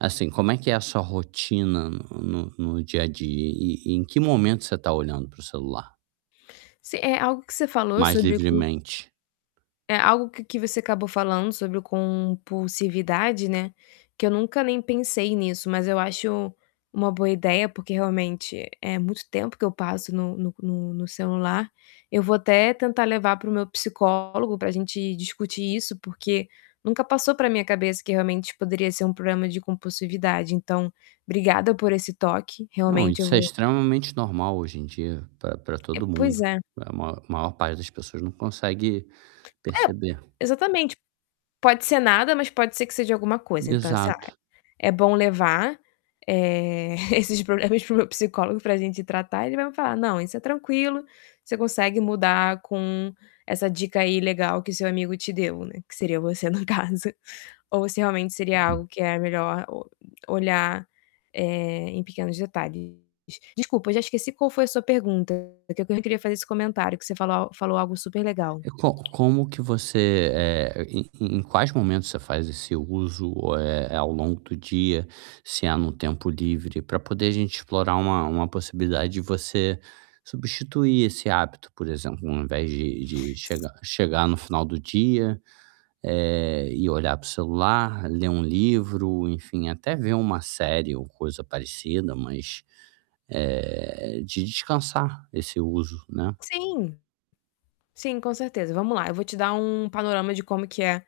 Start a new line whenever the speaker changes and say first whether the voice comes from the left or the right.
right: Assim, como é que é a sua rotina n no no dia a dia e e em que momento você tá olhando para o celular?
left: Se é algo que você falou
right: Mais
left: sobre o q
right: livremente.
left: é algo que que você acabou falando sobre o compulsividade, né, que eu nunca nem pensei nisso, mas eu acho uma boa ideia, porque, realmente, é muito tempo que eu passo no no no no celular. Eu vou até tentar levar para o meu psicólogo pra gente discutir isso, porque nunca passou pela minha cabeça que realmente poderia ser um problema de compulsividade. Então, obrigada por esse toque,
right: Não,
left: realmente eu
right: isso é
left: vou
right: extremamente normal hoje em dia pra pra
left: É,
right: todo mundo.
left: pois é.
right: A ma maior parte das pessoas não consegue
left: É,
right: perceber.
left: exatamente. Pode ser nada, mas pode ser que seja alguma coisa. Então, sei lá,
right: Exato.
left: é bom levar, eh, esses proble esse para o meu psicólogo pra gente tratar e ele vai me falar: "Não, isso é tranquilo, você consegue mudar com essa dica aí legal que seu amigo te deu", né, que seria você, no caso. Ou se realmente seria
right: Uhum.
left: algo que é melhor o olhar, eh, em pequenos detalhes. De desculpa, eu já esqueci qual foi a sua pergunta. É que eu queria fazer esse comentário, que você falou al falou algo super legal.
right: E co como que você, eh, em em quais momentos você faz esse uso, eh, é ao longo do dia, se é no tempo livre, pra poder a gente explorar uma uma possibilidade de você substituir esse hábito, por exemplo, ao invés de de chegar chegar no final do dia, eh, e olhar para o celular, ler um livro, enfim, até ver uma série ou coisa parecida, mas, eh, de descansar esse uso, né.
left: Sim. Sim, com certeza. Vamos lá, eu vou te dar um panorama de como que é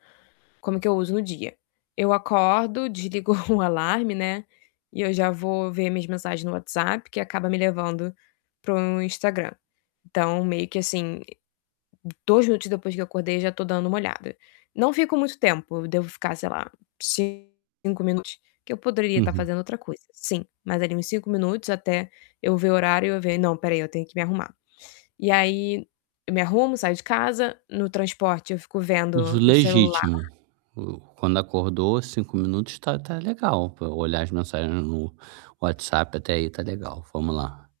left: como que eu uso no dia. Eu acordo, desligo o alarme, né, e eu já vou ver minhas mensagens no WhatsApp, que acaba me levando para o Instagram. Então, meio que, assim, 2 minutos depois que eu acordei, já tô dando uma olhada. Não fico muito tempo, devo ficar, sei lá, ci 5 minutos, que eu poderia estar
right: Uhum.
left: fazendo outra coisa, sim, mas ali em 5 minutos até eu ver o horário eu ver: "Não, espera aí, eu tenho que me arrumar". E aí, me arrumo, saio de casa, no transporte eu fico
right: Uso
left: vendo o
right: legítimo.
left: celular
right: U quando acordou, 5 minutos tá tá legal pra olhar as mensagens no WhatsApp, até aí tá legal. Vamos lá.